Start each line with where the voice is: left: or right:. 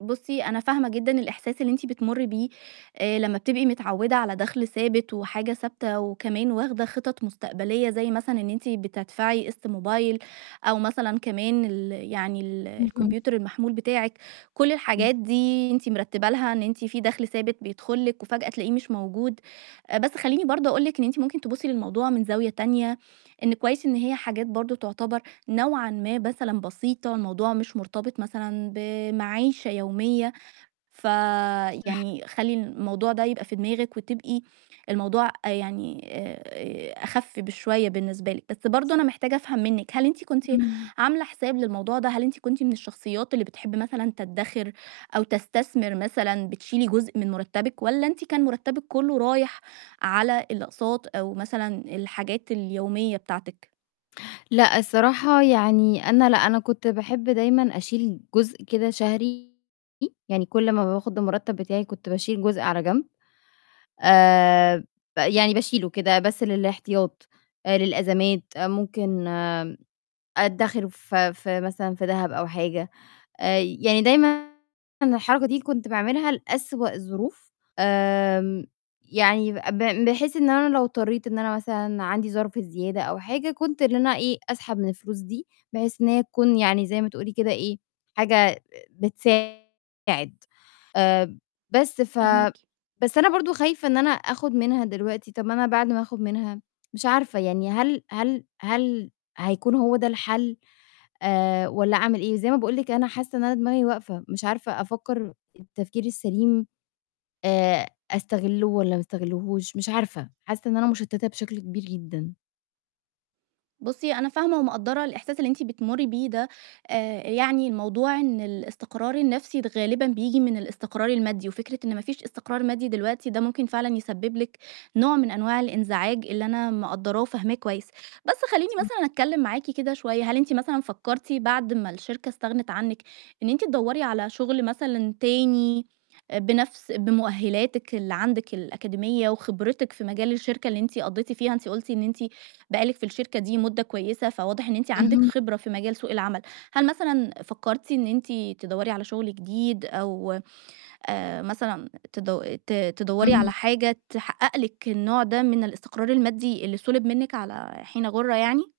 right: بُصّي أنا فاهمة جدًا الإحساس اللي أنتِ بتمُري بيه آآ لمّا بتبقي متعوّدة على دَخل ثابت وحاجة ثابتة، وكمان واخدة خِطط مستقبلية زي مثلًا إن أنتِ بتدفعي قسط موبايل، أو مثلًا كمان ال يعني ال
left: اهم.
right: الكمبيوتر المحمول بتاعِك، كلّ
left: [unintelligible]
right: الحاجات دي أنتِ مِرتّبة لها إن أنتِ في دَخل ثابت بيدخل لِك وفجأة تلاقيه مش موجود، آآ بس خلّيني برضو أقول لِك إن أنتِ ممكن تبُصّي للموضوع من زاوية تانية، إن كويس إن هي حاجات برضه تعتبر نوعًا ما مثلًا بسيطة الموضوع مش مُرتبط مثلًا بمَعيشة يومية، ف
left: صح.
right: يعني خلّي الموضوع ده يبقى في دماغِك وتبقى الموضوع أ يعني آآ آآ أخف بشوية بالنسبة لِك، بس برضو أنا
left: صح.
right: محتاجة أفهم منِك هل أنتِ كنتِ
left: إمم.
right: عاملة حساب للموضوع ده؟ هل أنتِ كنتِ من الشخصيات اللي بتحب مثلًا تدَّخر أو تستثمر مثلًا بتشيلي جزء من مُرتّبِك؟ والّا أنتِ كان مُرتّبِك كلّه رايح على الأقساط أو مثلًا الحاجات اليومية بتاعتِك.
left: لأ الصراحة يعني أنا لأ أنا كنت باحب دايمًا أشيل جزء كده شهري، يعني كلّ ما باخد المُرتب بتاعي كنت باشيل جزء على جنب، آآ ب يعني باشيلُه كده بس للاحتياط، آآ للأزمات آآ ممكن آمم أدَّخِرُه في في مثلًا في دهب أو حاجة، آآ يعني دايمًا الحركة دي اللي كُنت باعملها لأسوأ الظروف، آمم يعني ب ب بحيث إن أنا لو اضطريت إن أنا مثلًا عَندي ظرف زيادة أو حاجة كنت إن أنا إيه، أسحب من الفلوس دي، بحيث إن هي تكون يعني زي ما تقولي كده إيه، حاجة بتساعد، آآ بس ف
right: فاهماكِ.
left: بس أنا برضه خايفة إن أنا آخُد منها دلوقتي، طب ما أنا بعد ما آخُد منها مش عارفة، يعني هل هل هل هيكون هو ده الحل؟ آآ والّا أعمل إيه، زي ما باقول لِك أنا حاسّة إن أنا دماغي واقفة، مش عارفة أفكّر التفكير السليم، آآ أستغلُه والّا ما استغلّهوش مش عارفة، حاسّة إن أنا مشتّتة بشكل كبير جدًا.
right: بُصّي أنا فاهمة ومقدّرة الإحساس اللي أنتِ بتمُري بيه ده، آآ يعني الموضوع إن الاستقرار النفْسي غالبًا بييجي من الاستقرار المادي، وفكرة إن ما فيش استقرار مادي دلوقتي ده ممكن فعلًا يسبب لِك نوع من أنواع الانزعاج اللي أنا مقدّراه وفاهماه كويس، بس خلّيني
left: صح.
right: مثلًا أتكلِّم معاكِ كده شوية، هل أنتِ مثلًا فكَّرتِ بعد ما الشركة استغنِت عنِك إن أنتِ تدوّري على شغل مثلًا تاني بنفْس بمؤهلاتِك اللي عندِك الأكاديمية وخبرتِك في مجال الشركة اللي أنتِ قضيتِ فيها أنتِ قُلتِ إن أنتِ بقى لِك في الشركة دي مُدة كويسة، فواضح إن أنتِ عندِك
left: اهم.
right: خبرة في مجال سوق العمل، هل مثلًا فكَّرتِ إن أنتِ تدوّري على شغل جديد أو آآ مثلًا تد ت تدوّري
left: إمم.
right: على حاجة تحقق لِك النوع ده من الاستقرار المادي اللي سُلِب منِك على حين غَُرة يعني؟